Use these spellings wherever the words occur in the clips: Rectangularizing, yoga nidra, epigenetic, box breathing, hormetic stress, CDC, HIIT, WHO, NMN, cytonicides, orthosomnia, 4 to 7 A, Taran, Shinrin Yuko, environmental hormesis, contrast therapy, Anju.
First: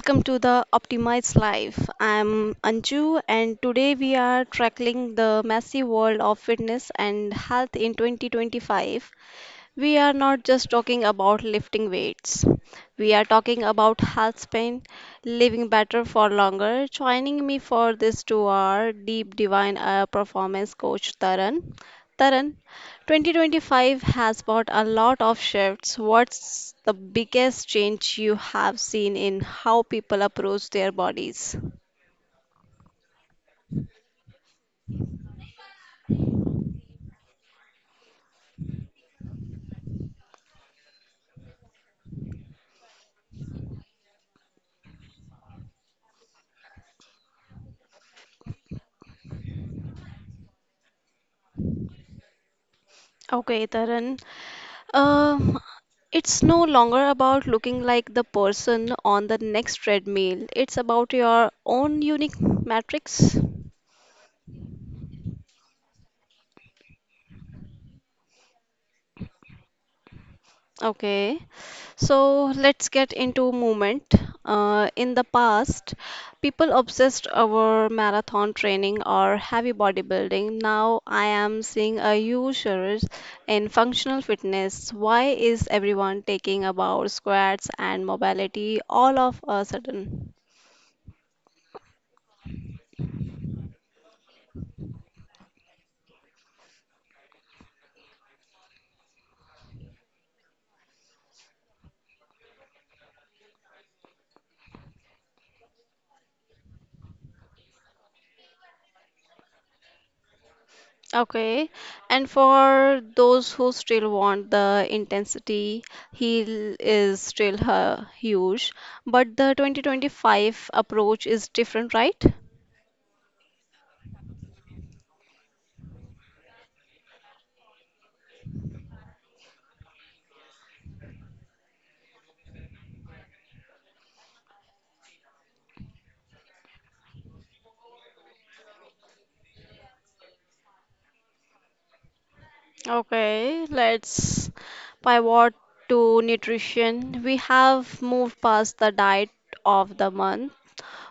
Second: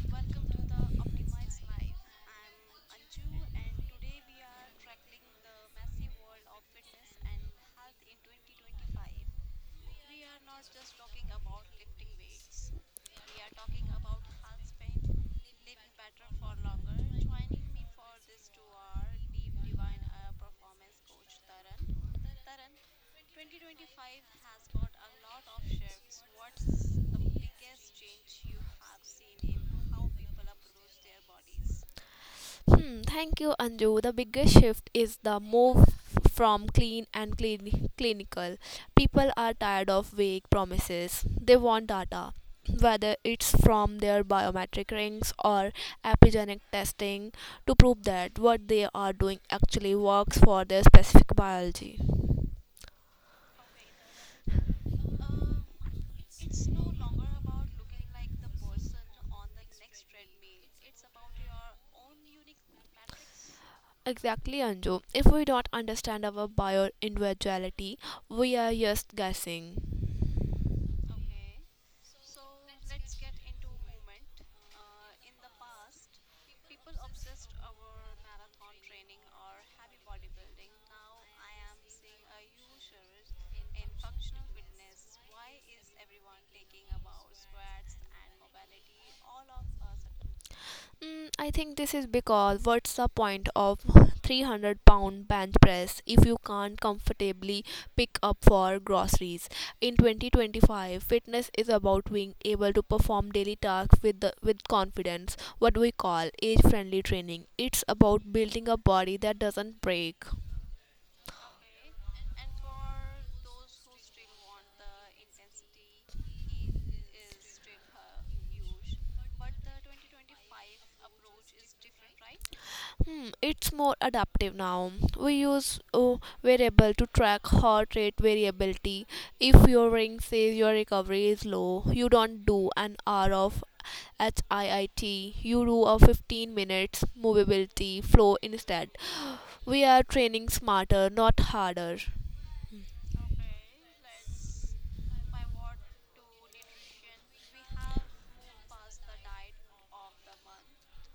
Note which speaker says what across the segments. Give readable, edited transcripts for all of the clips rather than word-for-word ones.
Speaker 1: welcome to the Optimized Life. I'm Anju and today we are tackling the massive world of fitness and health in 2025. We are not just talking about lifting weights. We are talking about health span, living better for longer. Joining me for this 2 hour deep divine performance coach Taran. Taran, 2025 has brought a lot of shifts. What's the biggest change you have seen in how people approach their bodies?
Speaker 2: Thank you, Anju. The biggest shift is the move from clinical. People are tired of vague promises. They want data, whether it's from their biometric rings or epigenetic testing, to prove that what they are doing actually works for their specific biology.
Speaker 1: Okay, Taran. Um, it's no longer about looking like the person on the next treadmill. It's about your own unique matrix.
Speaker 2: Exactly, Anju. If we don't understand our bio individuality, we are just guessing.
Speaker 1: Okay, so let's get into movement. In the past, people obsessed over marathon training or heavy bodybuilding. Now I am seeing a huge surge in functional fitness. Why is everyone taking about squats and mobility all of a sudden?
Speaker 2: I think this is because what's the point of $300 bench press if you can't comfortably pick up for groceries? In 2025, fitness is about being able to perform daily tasks with confidence, what we call age friendly training. It's about building a body that doesn't break.
Speaker 1: Okay, and for those who still want the intensity, heel is still huge, but the 2025 approach is different, right?
Speaker 2: It's more adaptive now. We use a variable to track heart rate variability. If your ring says your recovery is low, you don't do an hour of HIIT. You do a 15 minutes movability flow instead. We are training smarter, not harder.
Speaker 1: Okay, let's pivot to nutrition. We have moved past the diet of the month.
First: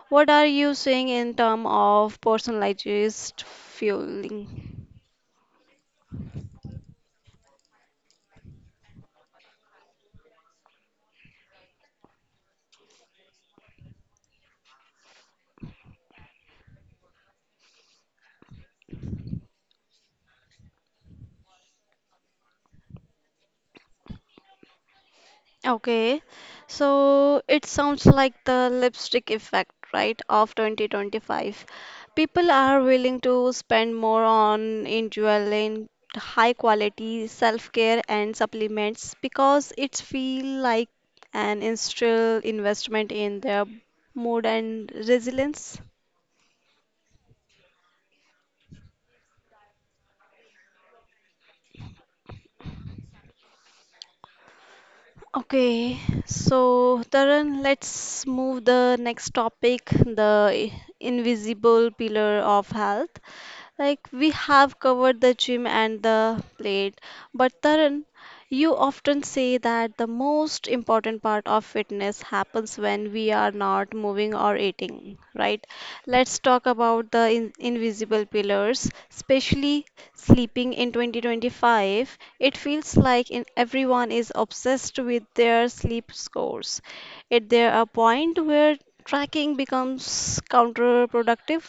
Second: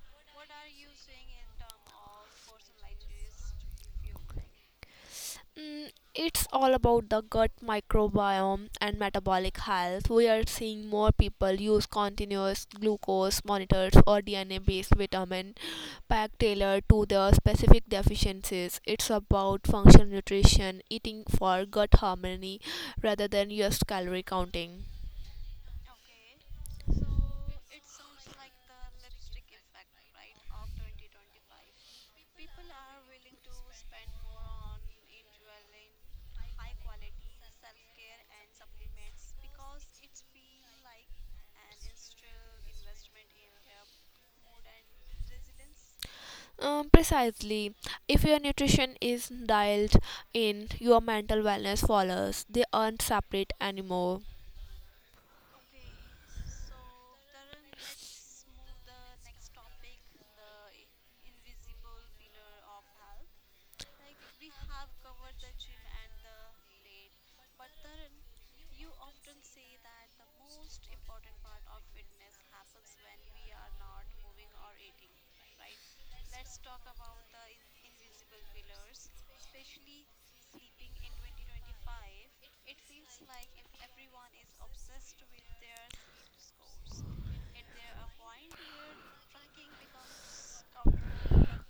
Speaker 1: What are you seeing in terms of personalized fueling?
Speaker 2: It's all about the gut microbiome and metabolic health. We are seeing more people use continuous glucose monitors or DNA based vitamin pack tailored to their specific deficiencies. It's about functional nutrition, eating for gut harmony rather than just calorie counting.
Speaker 1: Okay, so it sounds like the lipstick effect, right, of 2025. People are willing to spend more on enjoying high quality self-care and supplements because it feel like an initial investment in their mood and resilience.
Speaker 2: Precisely, if your nutrition is dialed in, your mental wellness follows. They aren't separate anymore.
Speaker 1: Okay, so Taran, let's move the next topic, the invisible pillar of health. Like we have covered the gym and the plate, but Taran, you often say that the most important part of fitness happens when we are not moving or eating, right? Let's talk about the in invisible pillars, especially sleeping in 2025. It feels like in everyone is obsessed with their sleep scores. Is there a point where tracking becomes counterproductive?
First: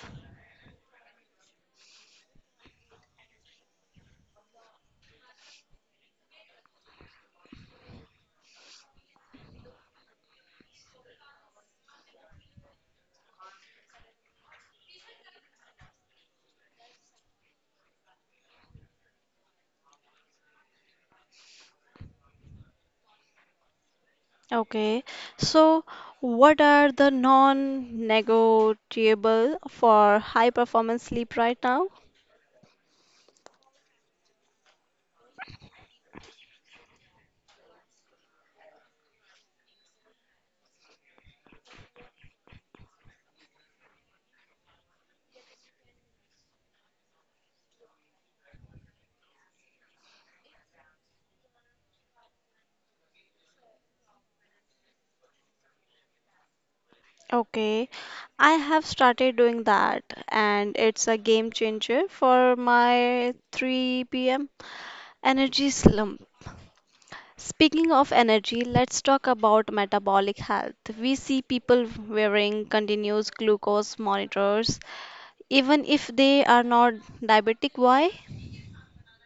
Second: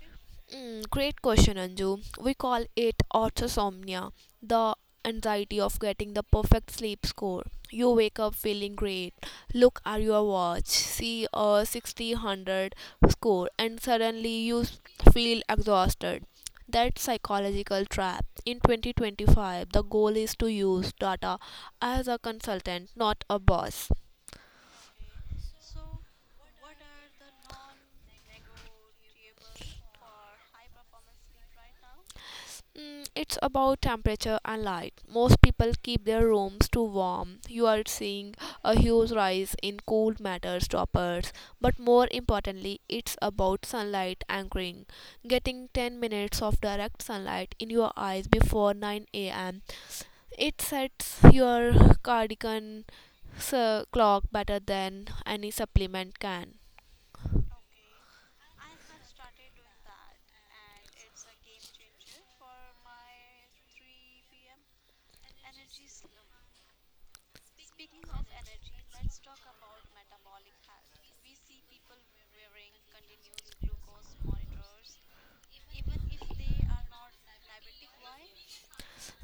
Speaker 2: Great question, Anju. We call it orthosomnia, the anxiety of getting the perfect sleep score. You wake up feeling great, look at your watch, see a 60 hundred score, and suddenly feel exhausted. That psychological trap. In 2025, the goal is to use data as a consultant, not a boss.
Speaker 1: Okay, so what are the non-negotiable for high performance sleep right now?
Speaker 2: It's about temperature and light. Most people keep their rooms too warm. You are seeing a huge rise in cool matters toppers, but more importantly, it's about sunlight anchoring. Getting 10 minutes of direct sunlight in your eyes before 9 a.m. It sets your cardigan clock better than any supplement can.
Speaker 1: Okay, I have started doing that and it's a game changer for my 3 p.m. energy slump. Speaking of energy, let's talk about metabolic health. We see people wearing continuous glucose monitors, even if they are not diabetic. Why?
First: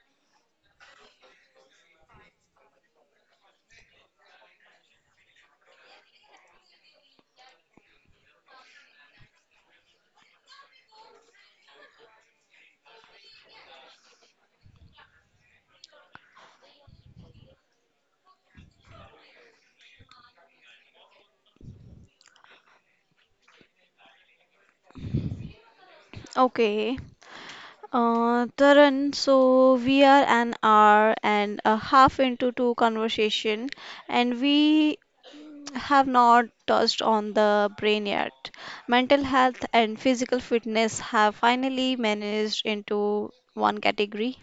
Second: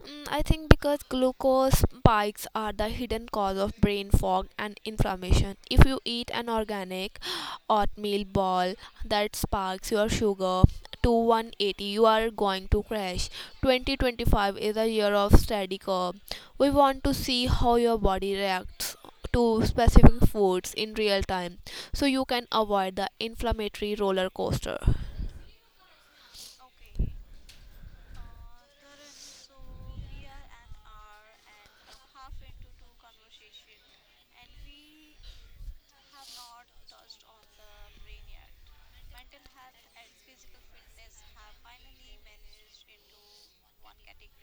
Speaker 2: I think because glucose spikes are the hidden cause of brain fog and inflammation. If you eat an organic oatmeal ball that sparks your sugar to 180, you are going to crash. 2025 is a year of steady curve. We want to see how your body reacts to specific foods in real time so you can avoid the inflammatory roller coaster.
Speaker 1: Okay. Taran, so we are an hour and a half into two conversation, and we have not touched on the brain yet. Mental health and physical fitness have finally managed into one category.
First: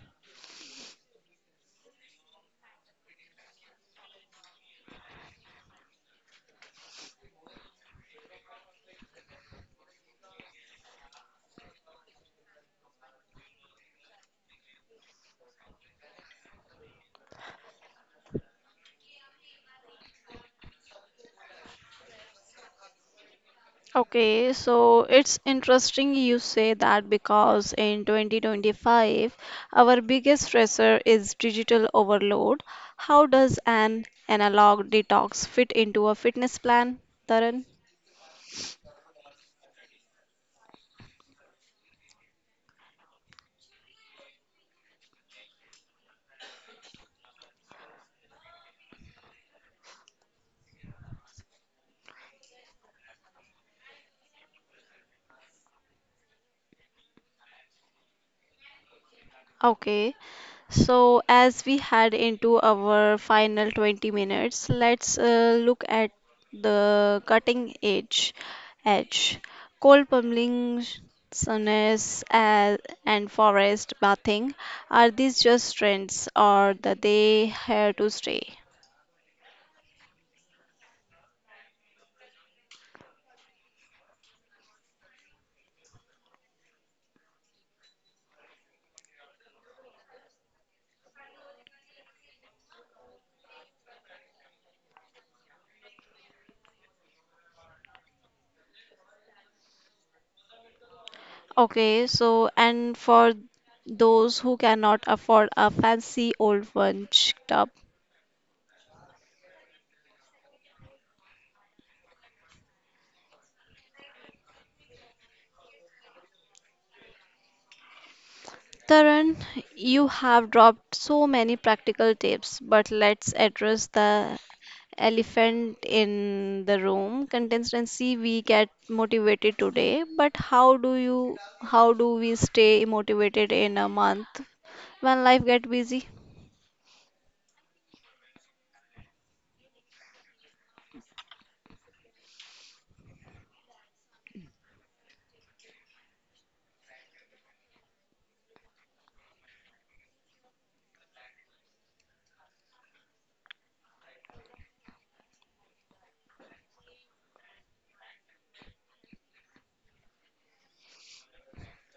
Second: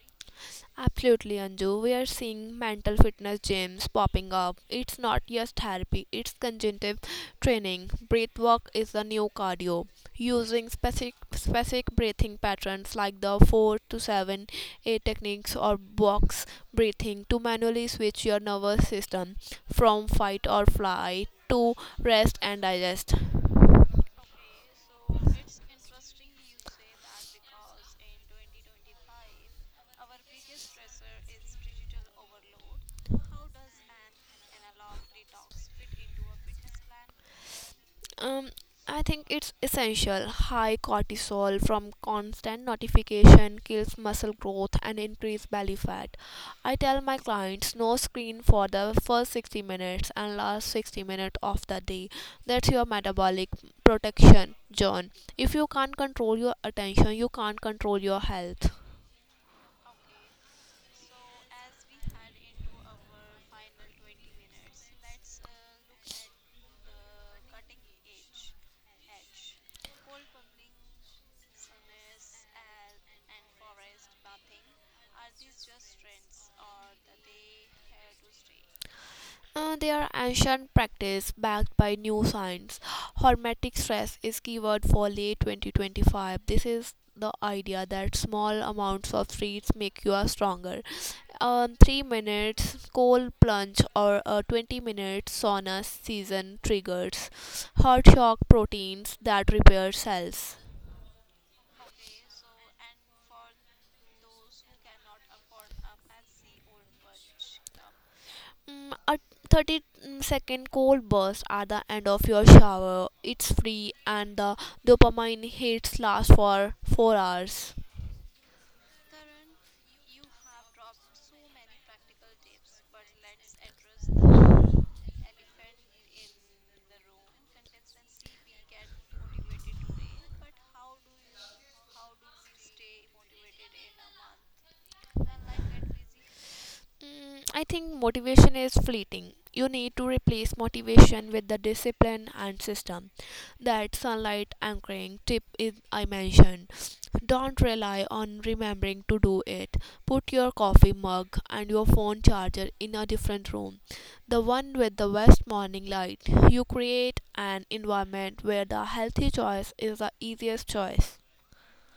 Speaker 2: Absolutely, Anju. We are seeing mental fitness gyms popping up. It's not just therapy, it's cognitive training. Breath work is the new cardio. Using specific breathing patterns like the 4 to 7 A techniques or box breathing to manually switch your nervous system from fight or flight to rest and digest.
Speaker 1: Okay, so it's interesting you say that because in 2025, our biggest stressor is digital overload. How does an analog detox fit into a fitness plan, Taran?
Speaker 2: Um, I think it's essential. High cortisol from constant notification kills muscle growth and increase belly fat. I tell my clients no screen for the first 60 minutes and last 60 minutes of the day. That's your metabolic protection, John. If you can't control your attention, you can't control your health.
Speaker 1: Okay, so as we head into our final 20 minutes, let's look at the cutting edge. Coal plumbing, sonas, and forest bathing. Are these just trends or are they here to stay?
Speaker 2: They are ancient practice backed by new science. Hormetic stress is keyword for late 2025. This is the idea that small amounts of treats make you a stronger. 3 minutes cold plunge or a 20-minute sauna season triggers heart shock proteins that repair cells.
Speaker 1: Okay, so and for those who cannot afford a fancy old one tub,
Speaker 2: A 30 second cold burst at the end of your shower. It's free and the dopamine hits last for 4 hours.
Speaker 1: Karan, you have dropped so many practical tips, but let's address the elephant in the room. Consistency, we get motivated today, but how do we stay motivated in a month when life get busy?
Speaker 2: I think motivation is fleeting. You need to replace motivation with the discipline and system. That sunlight anchoring tip is I mentioned. Don't rely on remembering to do it. Put your coffee mug and your phone charger in a different room. The one with the best morning light. You create an environment where the healthy choice is the easiest choice.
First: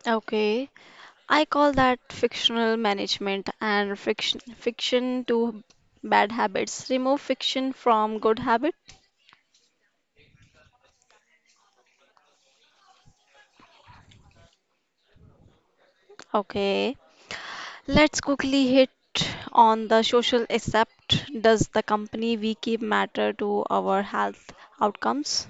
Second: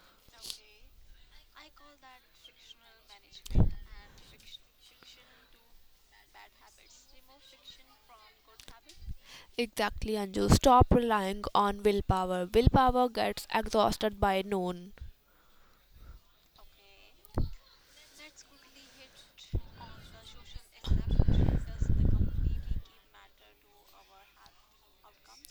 Speaker 1: Okay, I call that fictional management and fiction to bad habits. Remove fiction from good habit.
Speaker 2: Exactly, Anju. Stop relying on willpower. Willpower gets exhausted by noon.
Speaker 1: Okay. Let's quickly hit on the social aspect. Does the company we keep matter to our health outcomes?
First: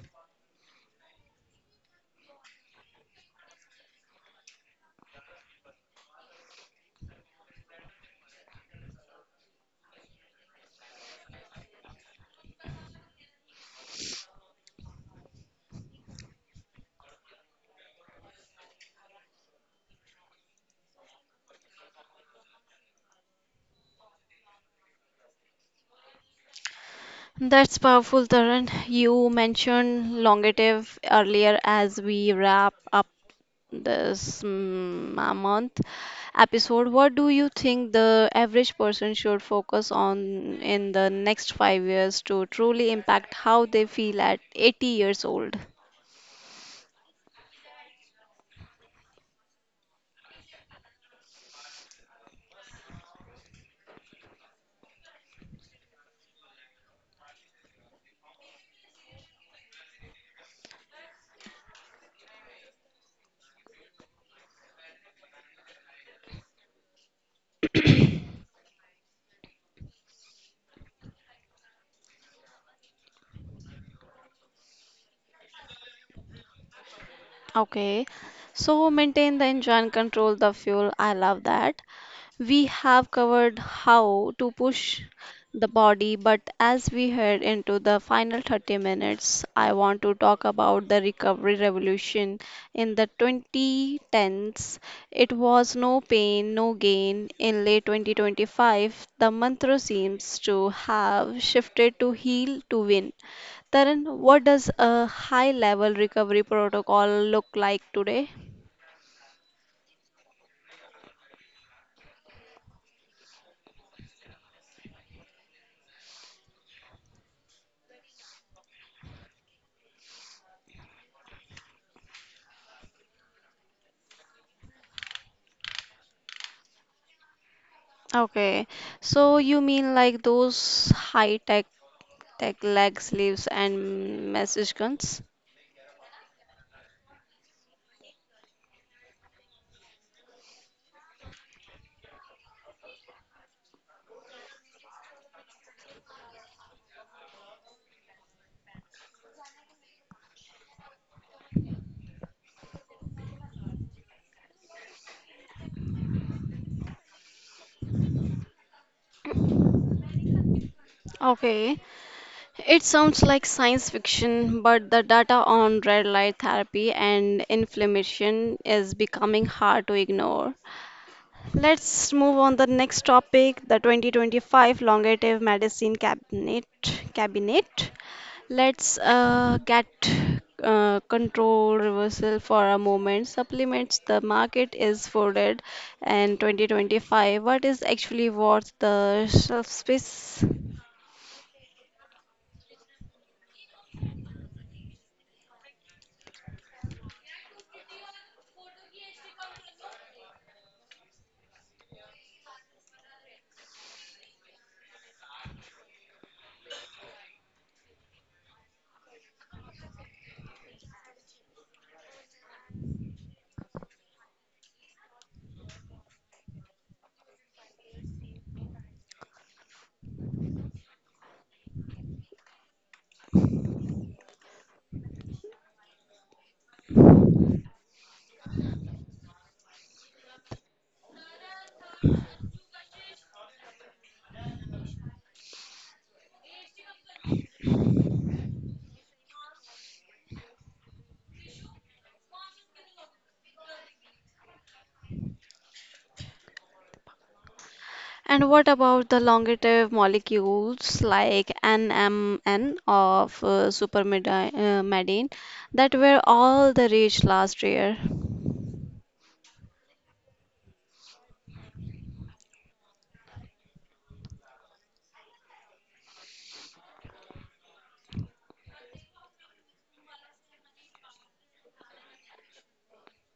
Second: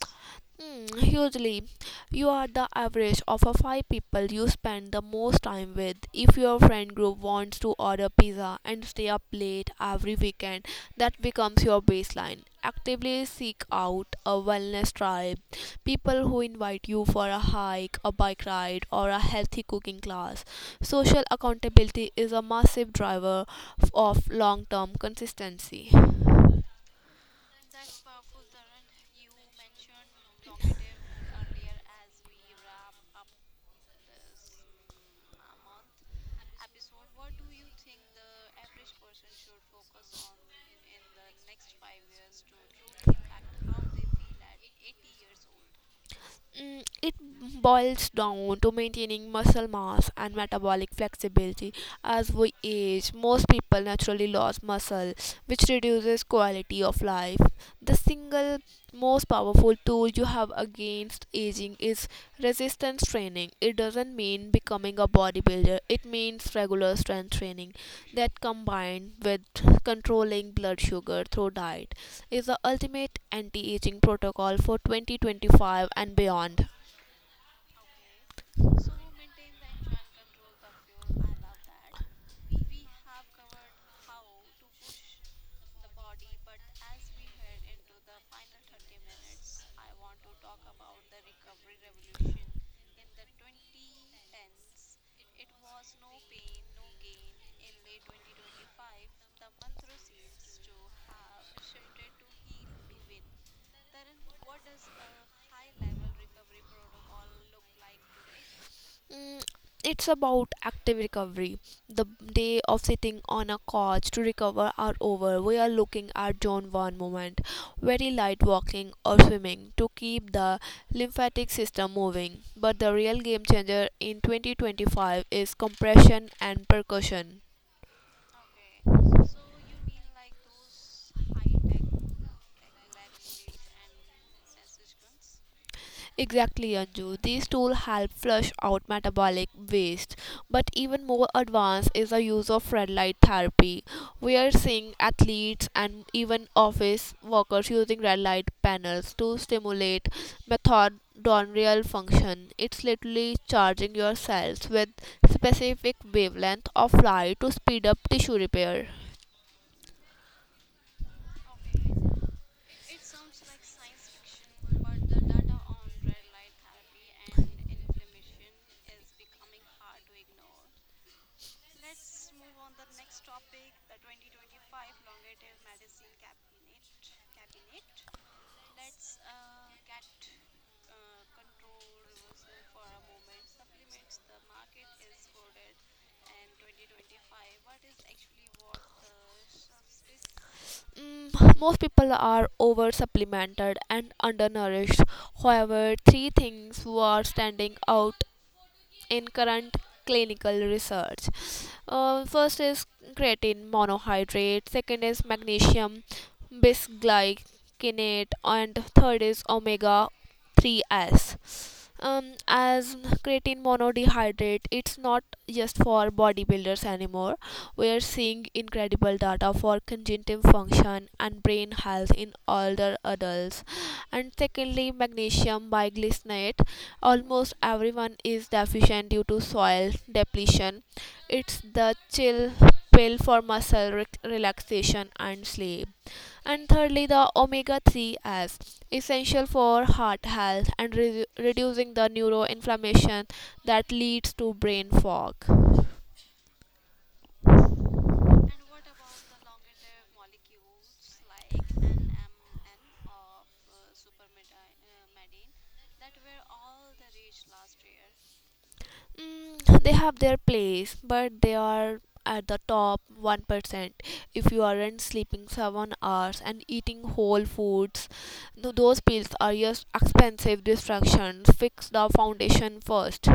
Speaker 2: Hugely, you are the average of a five people you spend the most time with. If your friend group wants to order pizza and stay up late every weekend, that becomes your baseline. Actively seek out a wellness tribe, people who invite you for a hike, a bike ride, or a healthy cooking class. Social accountability is a massive driver of long term consistency.
Speaker 1: That's powerful, Tarun. You mentioned longevity earlier as we wrap up this a month episode. What do you think the average person should focus on in the next 5 years to truly impact how they feel at 80 years old?
Speaker 2: It boils down to maintaining muscle mass and metabolic flexibility. As we age, most people naturally lose muscle, which reduces quality of life. The single most powerful tool you have against aging is resistance training. It doesn't mean becoming a bodybuilder, it means regular strength training that combined with controlling blood sugar through diet is the ultimate anti-aging protocol for 2025 and beyond.
Speaker 1: Okay, so maintain the engine, control the fuel. I love that. We have covered how to push the body, but as we head into the final 30 minutes, I want to talk about the recovery revolution in the 2010s. It was no pain, no gain. In late 2025, the mantra seems to have shifted to heal to win. Taran, what does a high level recovery protocol look like today?
Speaker 2: Mm, It's about active recovery. The day of sitting on a couch to recover are over. We are looking at John one moment, very light walking or swimming to keep the lymphatic system moving. But the real game changer in 2025 is compression and percussion.
Speaker 1: Okay, so you mean like those high tech leg sleeves and message guns?
Speaker 2: Exactly, Anju. These tools help flush out metabolic waste. But even more advanced is the use of red light therapy. We are seeing athletes and even office workers using red light panels to stimulate mitochondrial function. It's literally charging your cells with specific wavelength of light to speed up tissue repair.
Speaker 1: Okay, it sounds like science fiction, but the data on red light therapy and inflammation is becoming hard to ignore. Let's move on the next topic, the 2025 Longevity Medicine Cabinet. Let's get control reversal for a moment. Supplements the market is flooded, and 2025. What is actually worth the shelf space?
Speaker 2: Most people are over supplemented and undernourished. However, three things were standing out in current clinical research. First is creatine monohydrate, second is magnesium bisglycinate, and third is omega three s as creatine monodehydrate it's not just for bodybuilders anymore. We are seeing incredible data for cognitive function and brain health in older adults, and secondly magnesium biglycinate almost everyone is deficient due to soil depletion. It's the chill pill for muscle relaxation and sleep, and thirdly, the omega 3 as essential for heart health and reducing the neuroinflammation that leads to brain fog.
Speaker 1: And what about the longative molecules like NMN of supermedine medine that were all the rage last year?
Speaker 2: They have their place, but they are at the top 1%. If you aren't sleeping 7 hours and eating whole foods, those pills are just expensive distractions. Fix the foundation first.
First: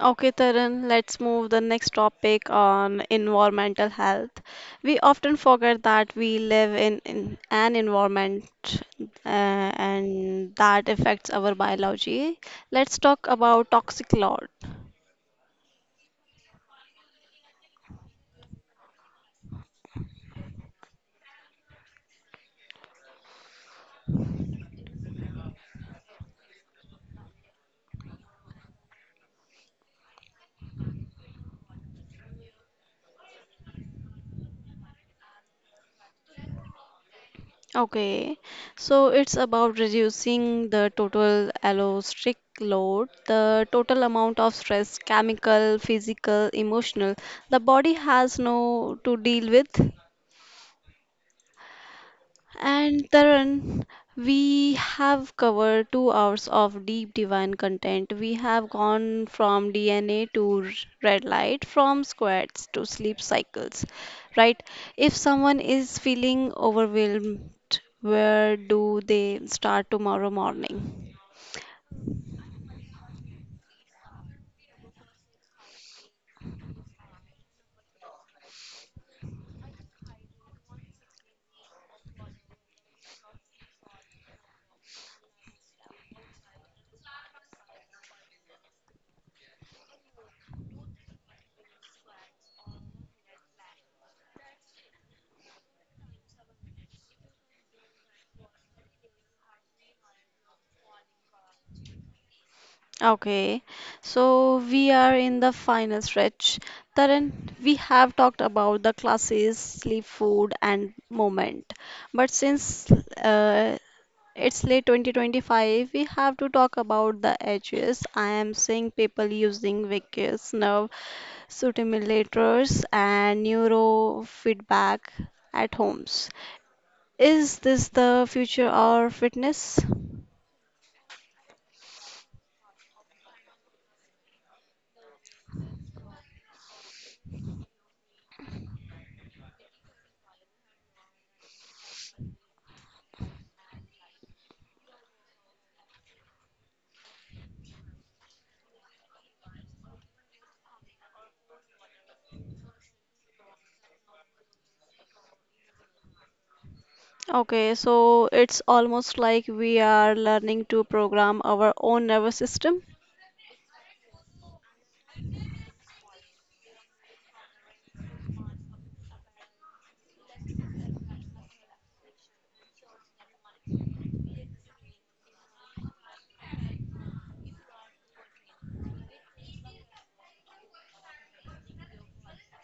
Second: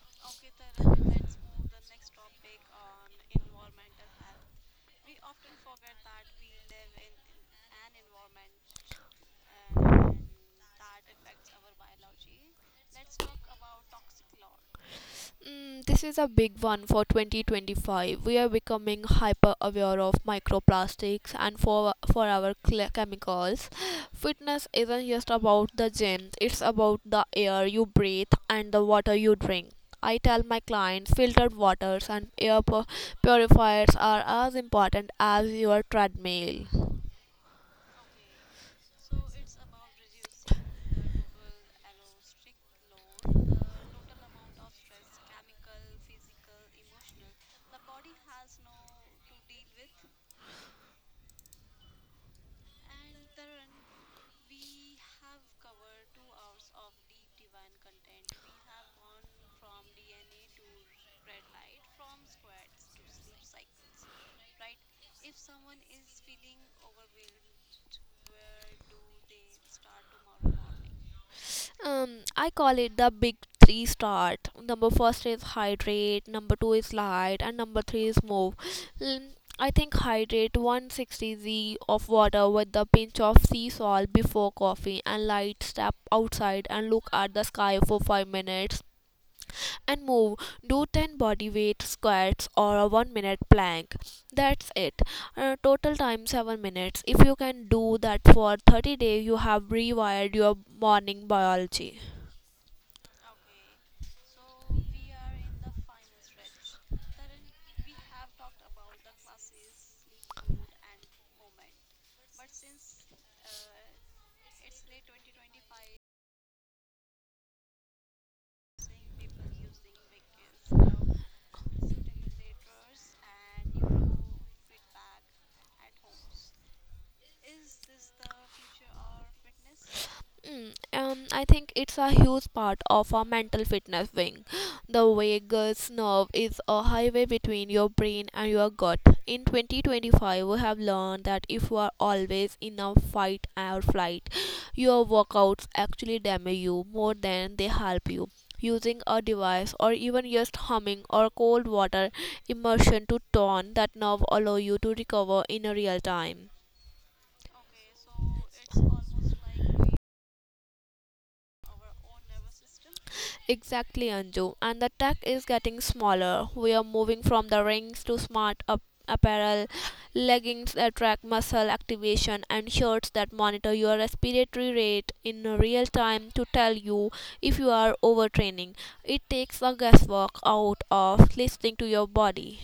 Speaker 1: Okay, Tarun, let's move the next topic on environmental health. We often forget that we live in an environment uh, and that affects our biology. Let's talk about toxic load.
Speaker 2: This is a big one for 2025. We are becoming hyper aware of microplastics and for our chemicals. Fitness isn't just about the gym, it's about the air you breathe and the water you drink. I tell my clients filtered waters and air purifiers are as important as your treadmill.
Speaker 1: Okay, so it's about reducing the total allosteric load, the total amount of stress, chemical, physical, emotional, the body has no to deal with. And Tarun, we have covered 2 hours of deep divine content. We have gone from DNA to red light, from squats to sleep cycles, right? If someone is feeling overwhelmed, where do they start tomorrow morning?
Speaker 2: I call it the big three start. Number first is hydrate, number two is light, and number three is move. Mm, I think hydrate 160 z of water with a pinch of sea salt before coffee, and light step outside and look at the sky for 5 minutes. And move, do 10 body weight squats or a 1 minute plank. That's it. Total time 7 minutes. If you can do that for 30 days, you have rewired your morning biology.
Speaker 1: Okay, so we are in the final stretch. Tarun, we have talked about the classes, sleep, food, and moment. But since it's late 2025. We have to talk about the edges. I am seeing people using vicus, nerve stimulators, and neurofeedback at homes. Is this the future of fitness?
Speaker 2: I think it's a huge part of our mental fitness wing. The vagus nerve is a highway between your brain and your gut. In 2025, we have learned that if you are always in a fight or flight, your workouts actually damage you more than they help you. Using a device or even just humming or cold water immersion to tone that nerve allow you to recover in a real time.
Speaker 1: Okay, so it's almost like we are learning to program our own nervous system.
Speaker 2: Exactly, Anju. And the tech is getting smaller. We are moving from the rings to smart up apparel, leggings that track muscle activation, and shirts that monitor your respiratory rate in real time to tell you if you are overtraining. It takes the guesswork out of listening to your body.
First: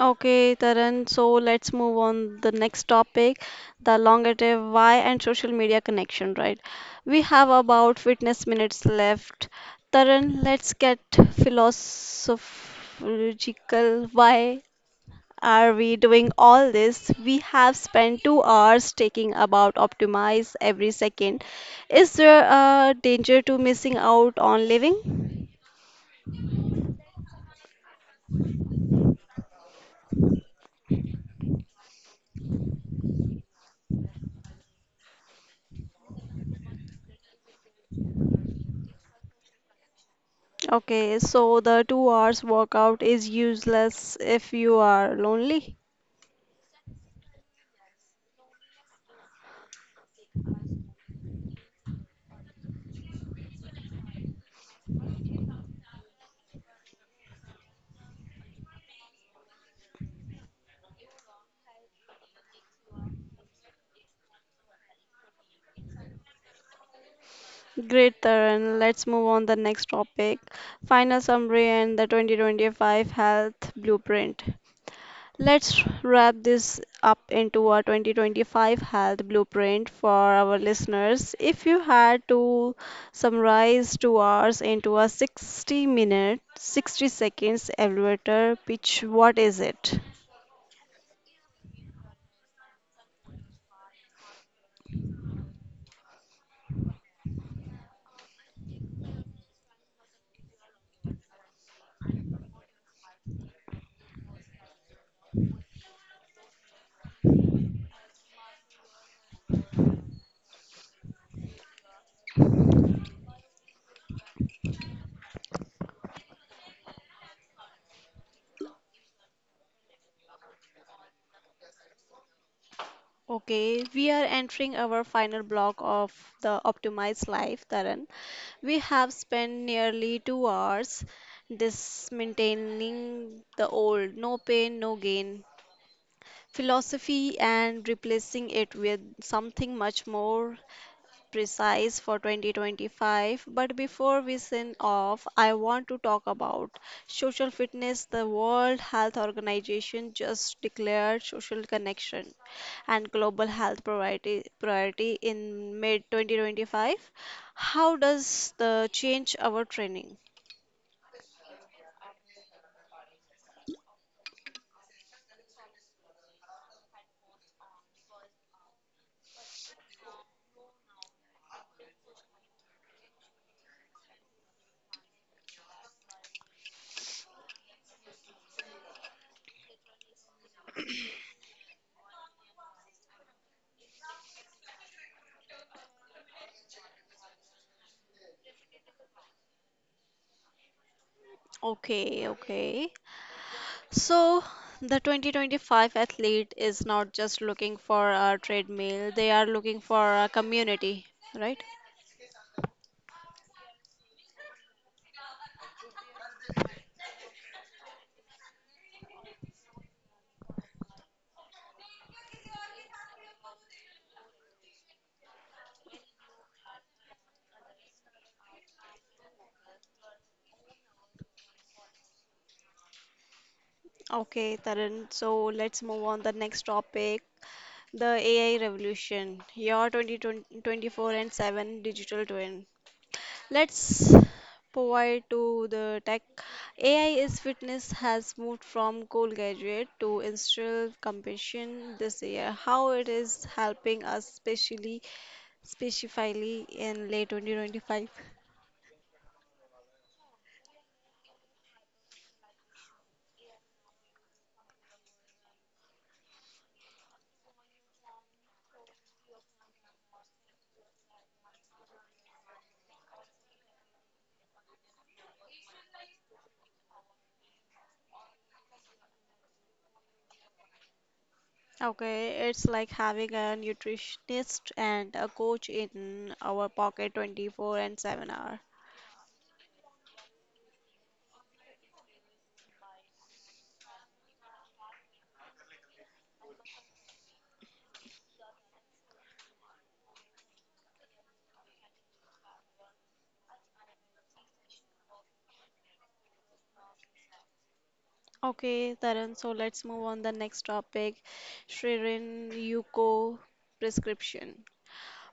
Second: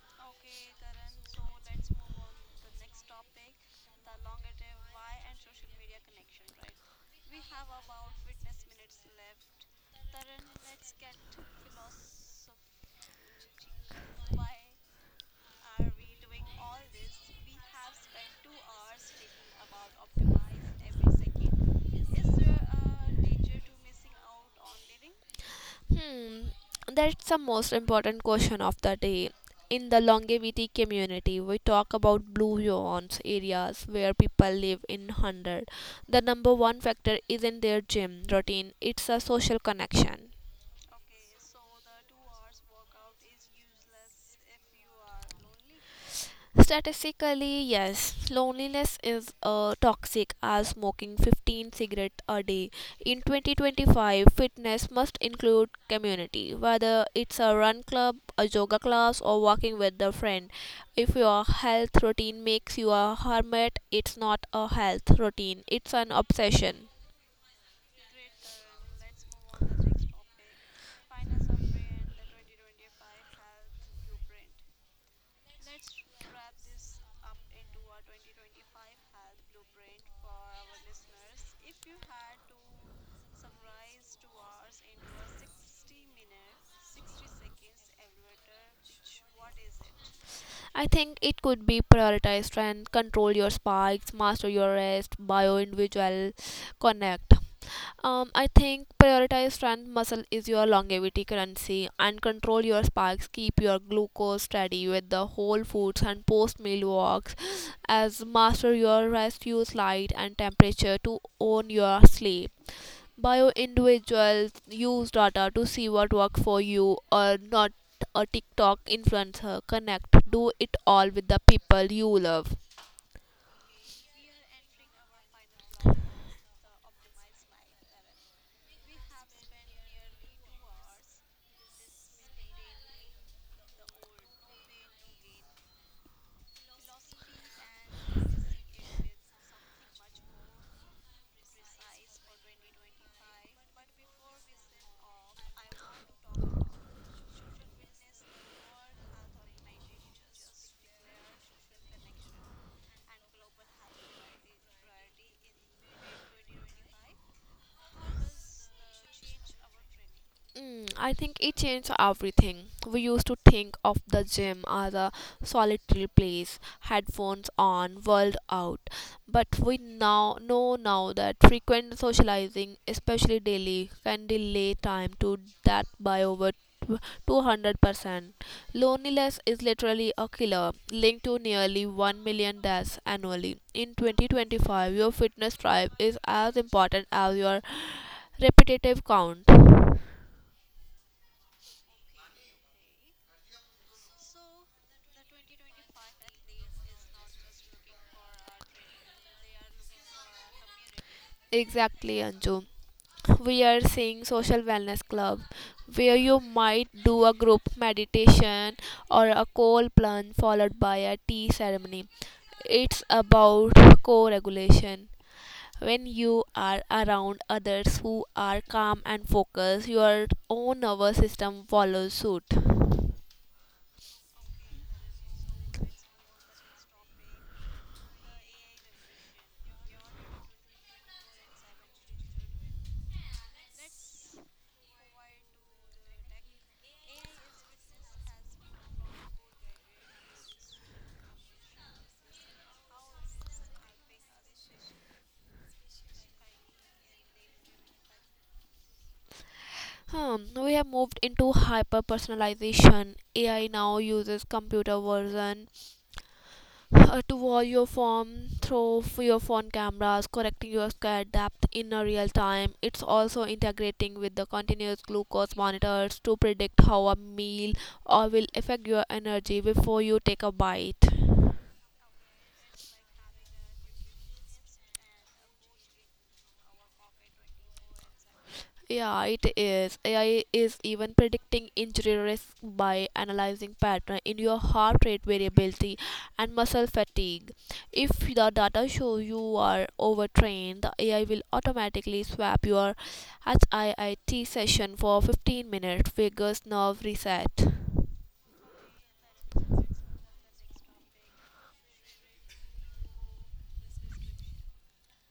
Speaker 1: Okay, Taran, so let's move on the next topic, the elongative why and social media connection, right? We have about fitness minutes left. Taran, let's get philosophical. Why are we doing all this? We have spent 2 hours taking about optimize every second. Is there a danger to missing out on living?
Speaker 2: Hmm, that's the most important question of the day. In the longevity community, we talk about blue zones areas where people live in 100. The number one factor isn't their gym routine, it's a social connection.
Speaker 1: Okay, so the 2 hours workout is useless if you are lonely.
Speaker 2: Statistically, yes, loneliness is toxic as smoking 15 cigarettes a day. In 2025, fitness must include community, whether it's a run club, a yoga class, or walking with a friend. If your health routine makes you a hermit, it's not a health routine, it's an obsession.
Speaker 1: Great, Taran. Let's move on the next topic. Final summary and the 2025 health blueprint. Let's wrap this up into a 2025 health blueprint for our listeners. If you had to summarize 2 hours into a 60 minute, 60 seconds elevator pitch, what is it?
Speaker 2: I think it could be prioritized and control your spikes, master your rest, bio individual, connect. I think prioritize strength muscle is your longevity currency and control your spikes. Keep your glucose steady with the whole foods and post meal walks. As master your rest, use light and temperature to own your sleep. Bio individuals use data to see what works for you or not. A TikTok influencer connect. Do it all with the people you love.
Speaker 1: Okay, we are entering our final block of the Optimized Life, Taran. We have spent nearly 2 hours dismantling the old, no pain, no gain philosophy and replacing it with something much more precise for 2025, but before we sign off, I want to talk about social fitness. The World Health Organization just declared social connection and global health priority in mid 2025. How does the change our training?
Speaker 2: I think it changed everything. We used to think of the gym as a solitary place, headphones on, world out. But we now know now that frequent socializing, especially daily, can delay time to that by over 200%. Loneliness is literally a killer, linked to nearly 1 million deaths annually. In 2025, your fitness drive is as important as your repetitive count.
Speaker 1: Okay. So, the 2025 athlete is not just looking for a treadmill, they are looking for a community, right?
Speaker 2: Exactly, Anju. We are seeing social wellness club where you might do a group meditation or a cold plunge followed by a tea ceremony. It's about co-regulation. When you are around others who are calm and focused, your own nervous system follows suit.
Speaker 1: Okay, Tarun. So let's move on the next topic, the AI revolution. Your 2024 and 7 digital twin. Let's provide to the tech. AI is fitness has moved from cool graduate to industrial compassion this year. How it is helping us, specifically in late 2025.
Speaker 2: We have moved into hyper personalization. AI now uses computer version to view your form through your phone cameras, correcting your sky depth in a real time. It's also integrating with the continuous glucose monitors to predict how a meal will affect your energy before you take a bite.
Speaker 1: Okay, it's like having a nutritionist and a coach in our pocket 24/7 hour.
Speaker 2: Yeah, it is. AI is even predicting injury risk by analyzing pattern in your heart rate variability and muscle fatigue. If the data show you are overtrained, the AI will automatically swap your HIIT session for 15-minute vigorous nerve reset.
Speaker 1: Okay, Taran, so let's move on the next topic, Shririn Yuko prescription.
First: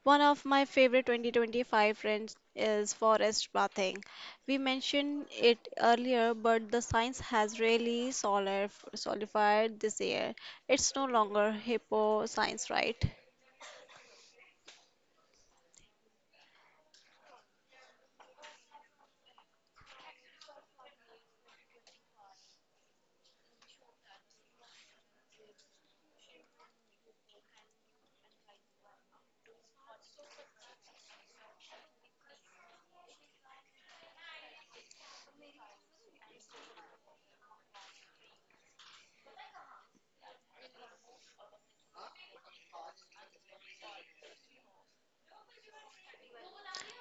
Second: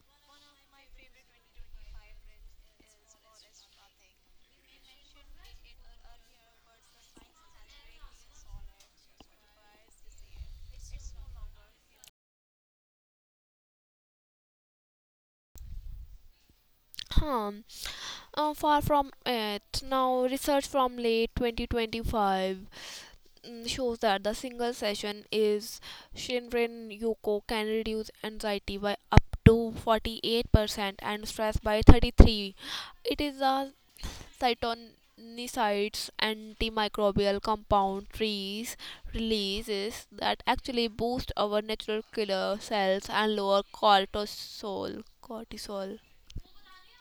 Speaker 1: One of my favorite 2025 trends is forest bathing. We mentioned it earlier, but the science has really solidified this year. It's no longer hippo science, right?
Speaker 2: Hmm. Far from it. Now, research from late 2025, shows that the single session is Shinrin Yuko can reduce anxiety by up to 48% and stress by 33. It is a cytonicides antimicrobial compound trees releases that actually boost our natural killer cells and lower cortisol cortisol.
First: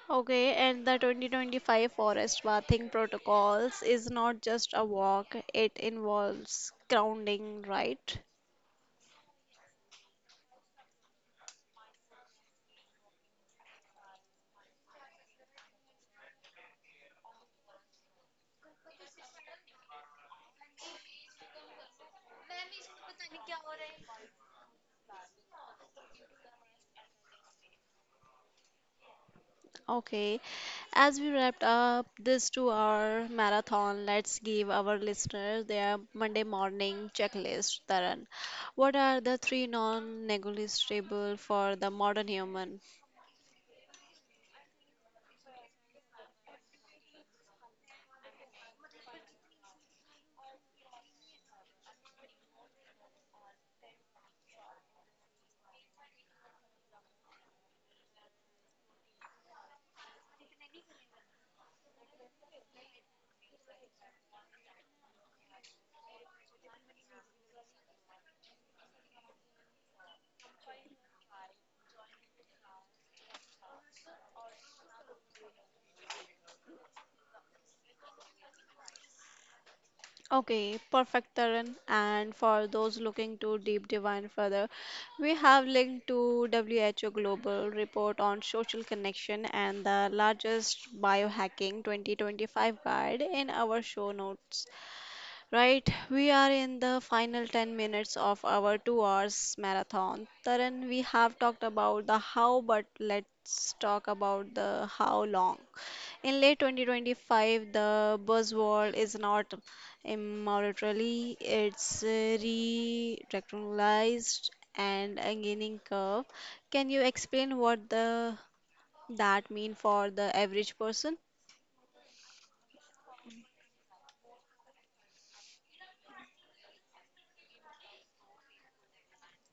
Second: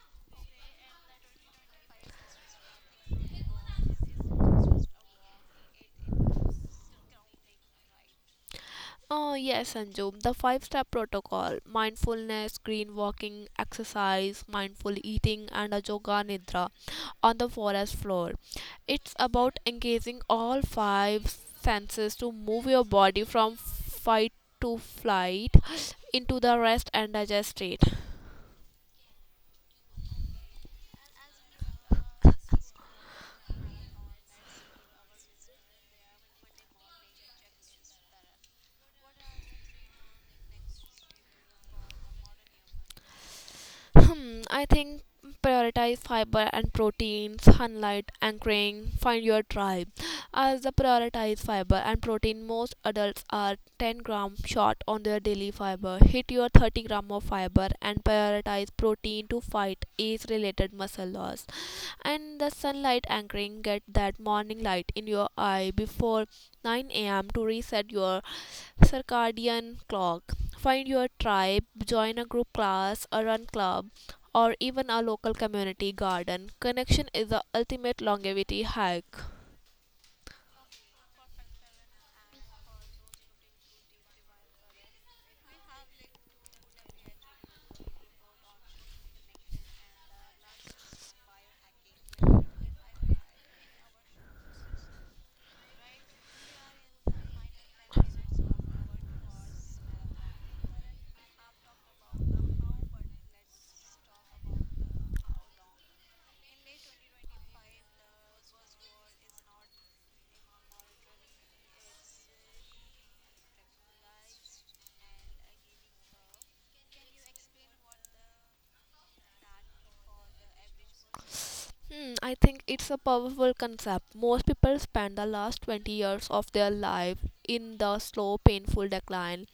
Speaker 1: Okay, and the 2025 forest bathing protocols is not just a walk, it involves grounding, right?
Speaker 2: Oh, yes, Anjum. The five step protocol mindfulness, green walking, exercise, mindful eating, and a yoga nidra on the forest floor. It's about engaging all five senses to move your body from fight to flight into the rest and digest state.
Speaker 1: Okay, as we wrapped up this 2 hour marathon, let's give our listeners their Monday morning checklist. Taran, what are the three non negotiable for the modern human?
Speaker 2: I think prioritize fiber and protein, sunlight, anchoring, find your tribe. As the prioritize fiber and protein, most adults are 10-gram short on their daily fiber. Hit your 30 gram of fiber and prioritize protein to fight age related muscle loss. And the sunlight anchoring, get that morning light in your eye before 9 a.m. to reset your circadian clock. Find your tribe, join a group class, a run club, or even a local community garden. Connection is the ultimate longevity hack.
Speaker 1: Okay, perfect, Taran. And for those looking to deep divine further, we have linked to WHO Global Report on Social Connection and the largest biohacking 2025 guide in our show notes. Right, we are in the final 10 minutes of our 2 hours marathon. Taran, we have talked about the how, but let's talk about the how long. In late 2025, the buzzword is not immortality, it's re-rectalized and a gaining curve. Can you explain what the that mean for the average person?
Speaker 2: I think it's a powerful concept. Most people spend the last 20 years of their life in the slow, painful decline.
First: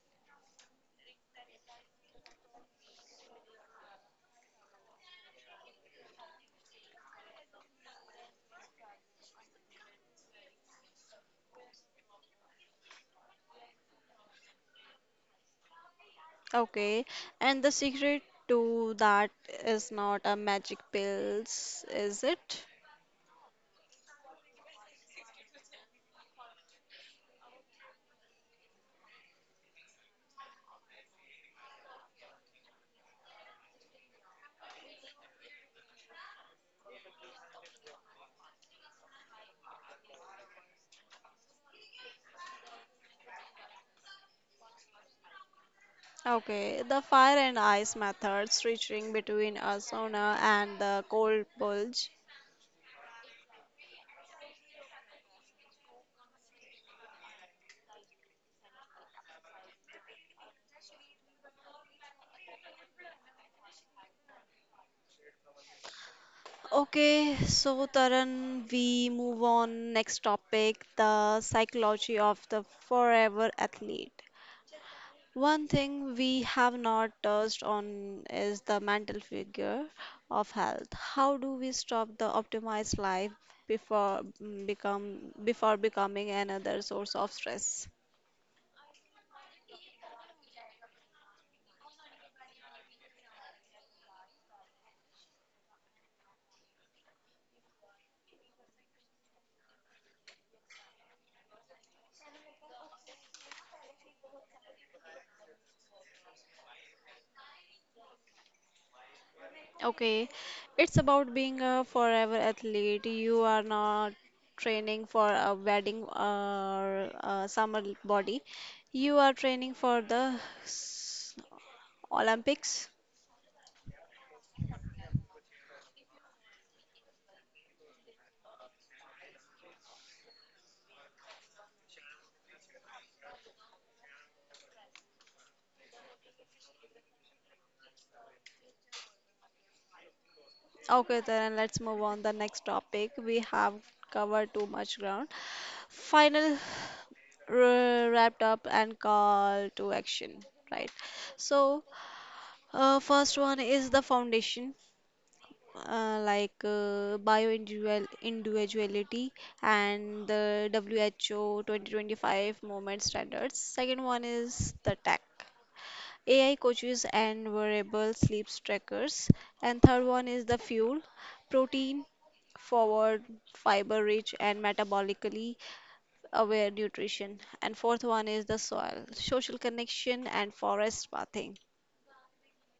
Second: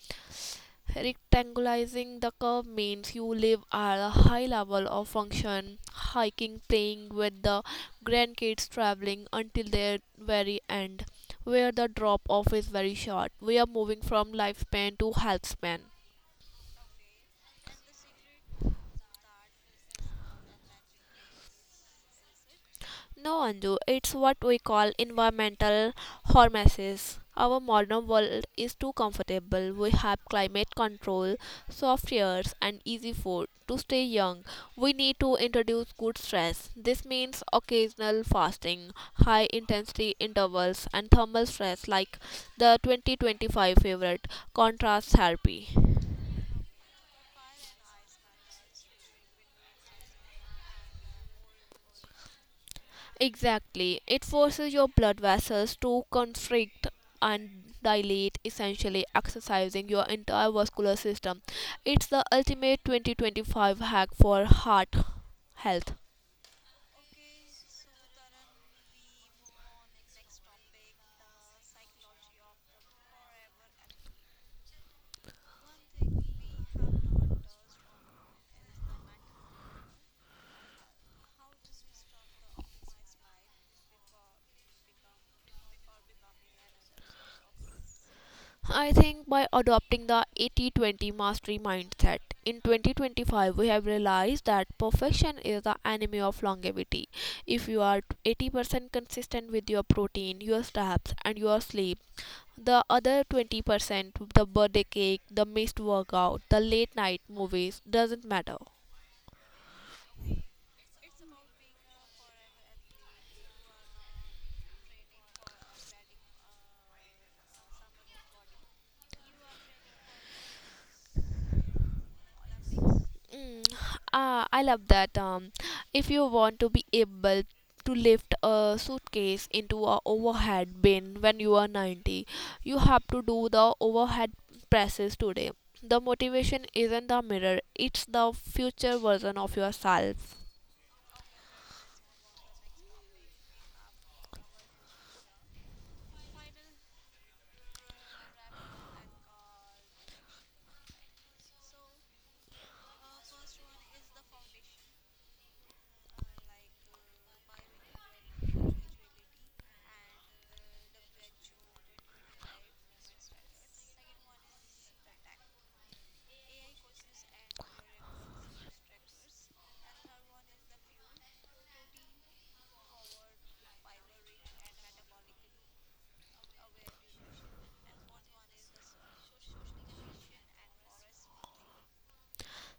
Speaker 2: Rectangularizing the curve means you live at a high level of function, hiking, playing with the grandkids, traveling until their very end, where the drop off is very short. We are moving from lifespan to health span.
Speaker 1: Okay, and the secret to that is not a magic pills, is it?
Speaker 2: No, Anju, it's what we call environmental hormesis. Our modern world is too comfortable. We have climate control, soft airs, and easy food. To stay young, we need to introduce good stress. This means occasional fasting, high intensity intervals, and thermal stress like the 2025 favorite contrast therapy.
Speaker 1: Okay, the fire and ice method switching between a sauna and the cold plunge.
Speaker 2: Exactly. It forces your blood vessels to constrict and dilate, essentially exercising your entire vascular system. It's the ultimate 2025 hack for heart health.
Speaker 1: Okay, so Taran, we move on next topic, the psychology of the forever athlete. One thing we have not touched on is the mental figure of health. How do we stop the optimized life before mm, become before becoming another source of stress?
Speaker 2: I think by adopting the 80 20 mastery mindset in 2025, we have realized that perfection is the enemy of longevity. If you are 80% consistent with your protein, your steps, and your sleep, the other 20%, the birthday cake, the missed workout, the late night movies, doesn't matter.
Speaker 1: Okay, it's about being a forever athlete. You are not training for a wedding or a summer body. You are training for the Olympics.
Speaker 2: Mm, I love that. If you want to be able to lift a suitcase into a overhead bin when you are 90, you have to do the overhead presses today. The motivation isn't the mirror, it's the future version of yourself.
Speaker 1: Okay, then let's move on the next topic. We have covered too much ground. Final wrapped up and call to action, right? So, first one is the foundation, bioindividual individuality and the WHO 2025 movement standards. Second one is the tech. AI coaches and wearable sleep trackers. And third one is the fuel, protein forward, fiber rich, and metabolically aware nutrition. And fourth one is the soil, social connection, and forest bathing.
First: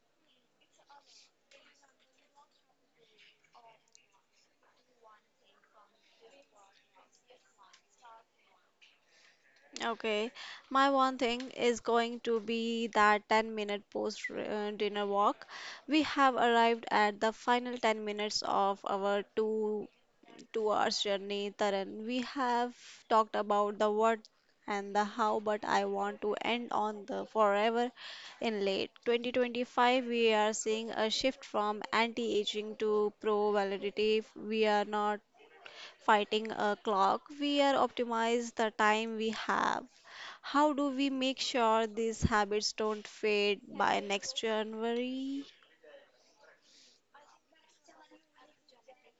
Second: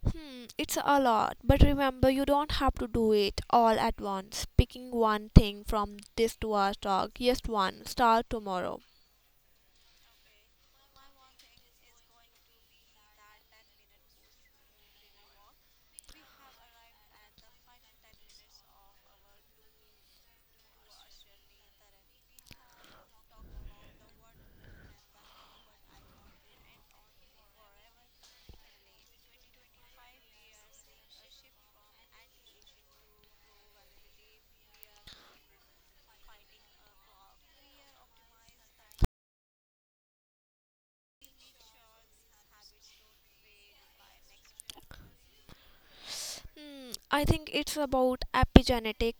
Speaker 2: It's a lot, but remember you don't have to do it all at once. Picking one thing from this two-hour talk, yes, one, start tomorrow.
Speaker 1: Okay, my one thing is going to be that 10-minute post dinner walk. We have arrived at the final 10 minutes of our two to our journey, Taran. We have talked about the what and the how, but I want to end on the forever in late 2025. We are seeing a shift from anti-aging to pro-validity. We are not fighting a clock. We are optimize the time we have. How do we make sure these habits don't fade by next January?
Speaker 2: I think it's about epigenetic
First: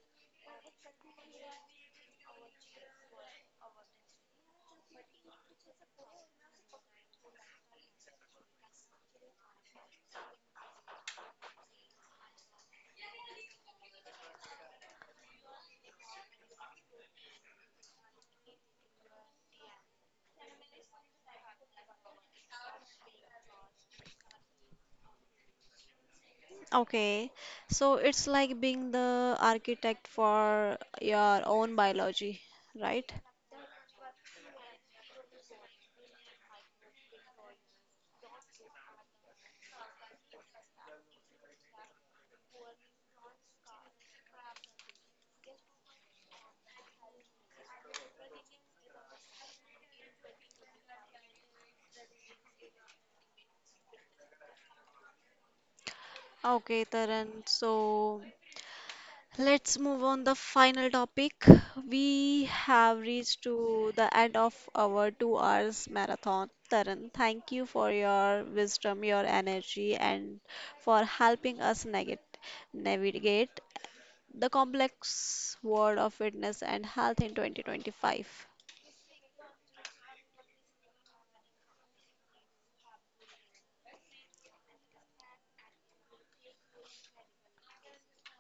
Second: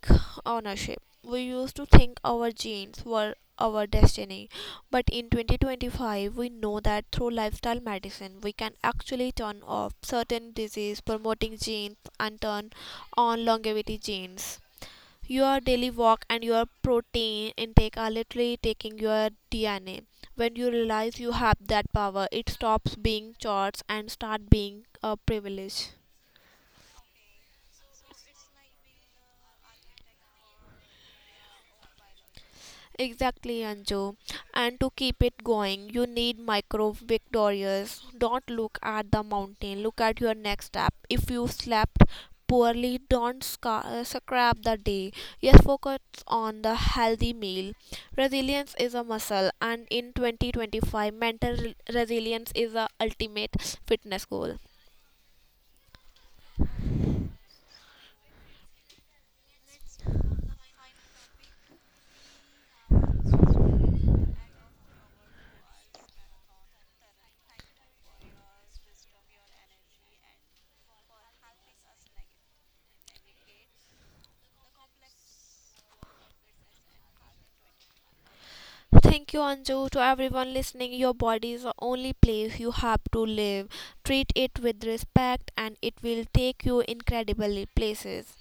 Speaker 2: ownership. We used to think our genes were our destiny, but in 2025, we know that through lifestyle medicine, we can actually turn off certain disease promoting genes and turn on longevity genes. Your daily walk and your protein intake are literally taking your DNA. When you realize you have that power, it stops being chores and start being a privilege.
Speaker 1: Okay, so it's like being the architect for your own biology, right?
Speaker 2: Exactly, Anju. And to keep it going, you need micro victories. Don't look at the mountain, look at your next step. If you slept poorly, don't scrap the day. Yes, focus on the healthy meal. Resilience is a muscle, and in 2025, mental resilience is the ultimate fitness goal.
Speaker 1: Okay, Taran, so let's move on the final topic. We have reached to the end of our 2 hours marathon. Taran, thank you for your wisdom, your energy, and for helping us navigate the complex world of fitness and health in 2025.
Speaker 2: Thank you, Anju. To everyone listening, your body is the only place you have to live. Treat it with respect, and it will take you incredible places.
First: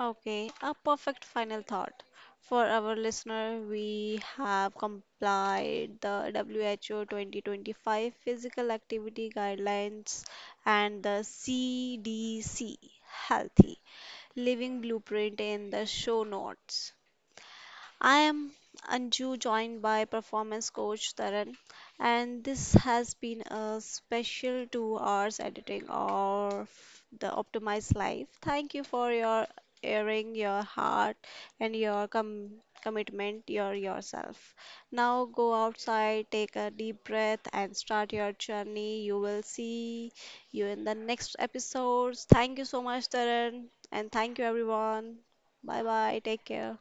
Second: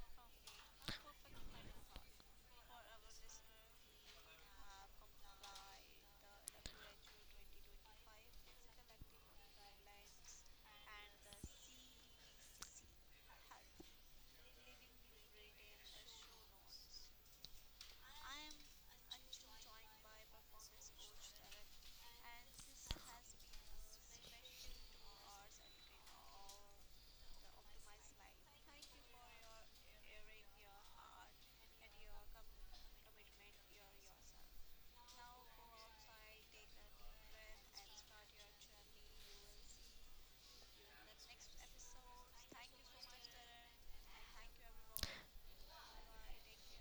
Speaker 1: Okay, a perfect final thought. For our listener, we have complied the WHO 2025 physical activity guidelines and the CDC healthy living blueprint in the show notes. I am Anju, joined by performance coach Taran, and this has been a special 2 hours editing of the Optimized Life. Thank you for your airing, your heart, and your commitment, your yourself. Now go outside, take a deep breath, and start your journey. You will see you in the next episodes. Thank you so much, Taran, and thank you everyone. Bye bye. Take care.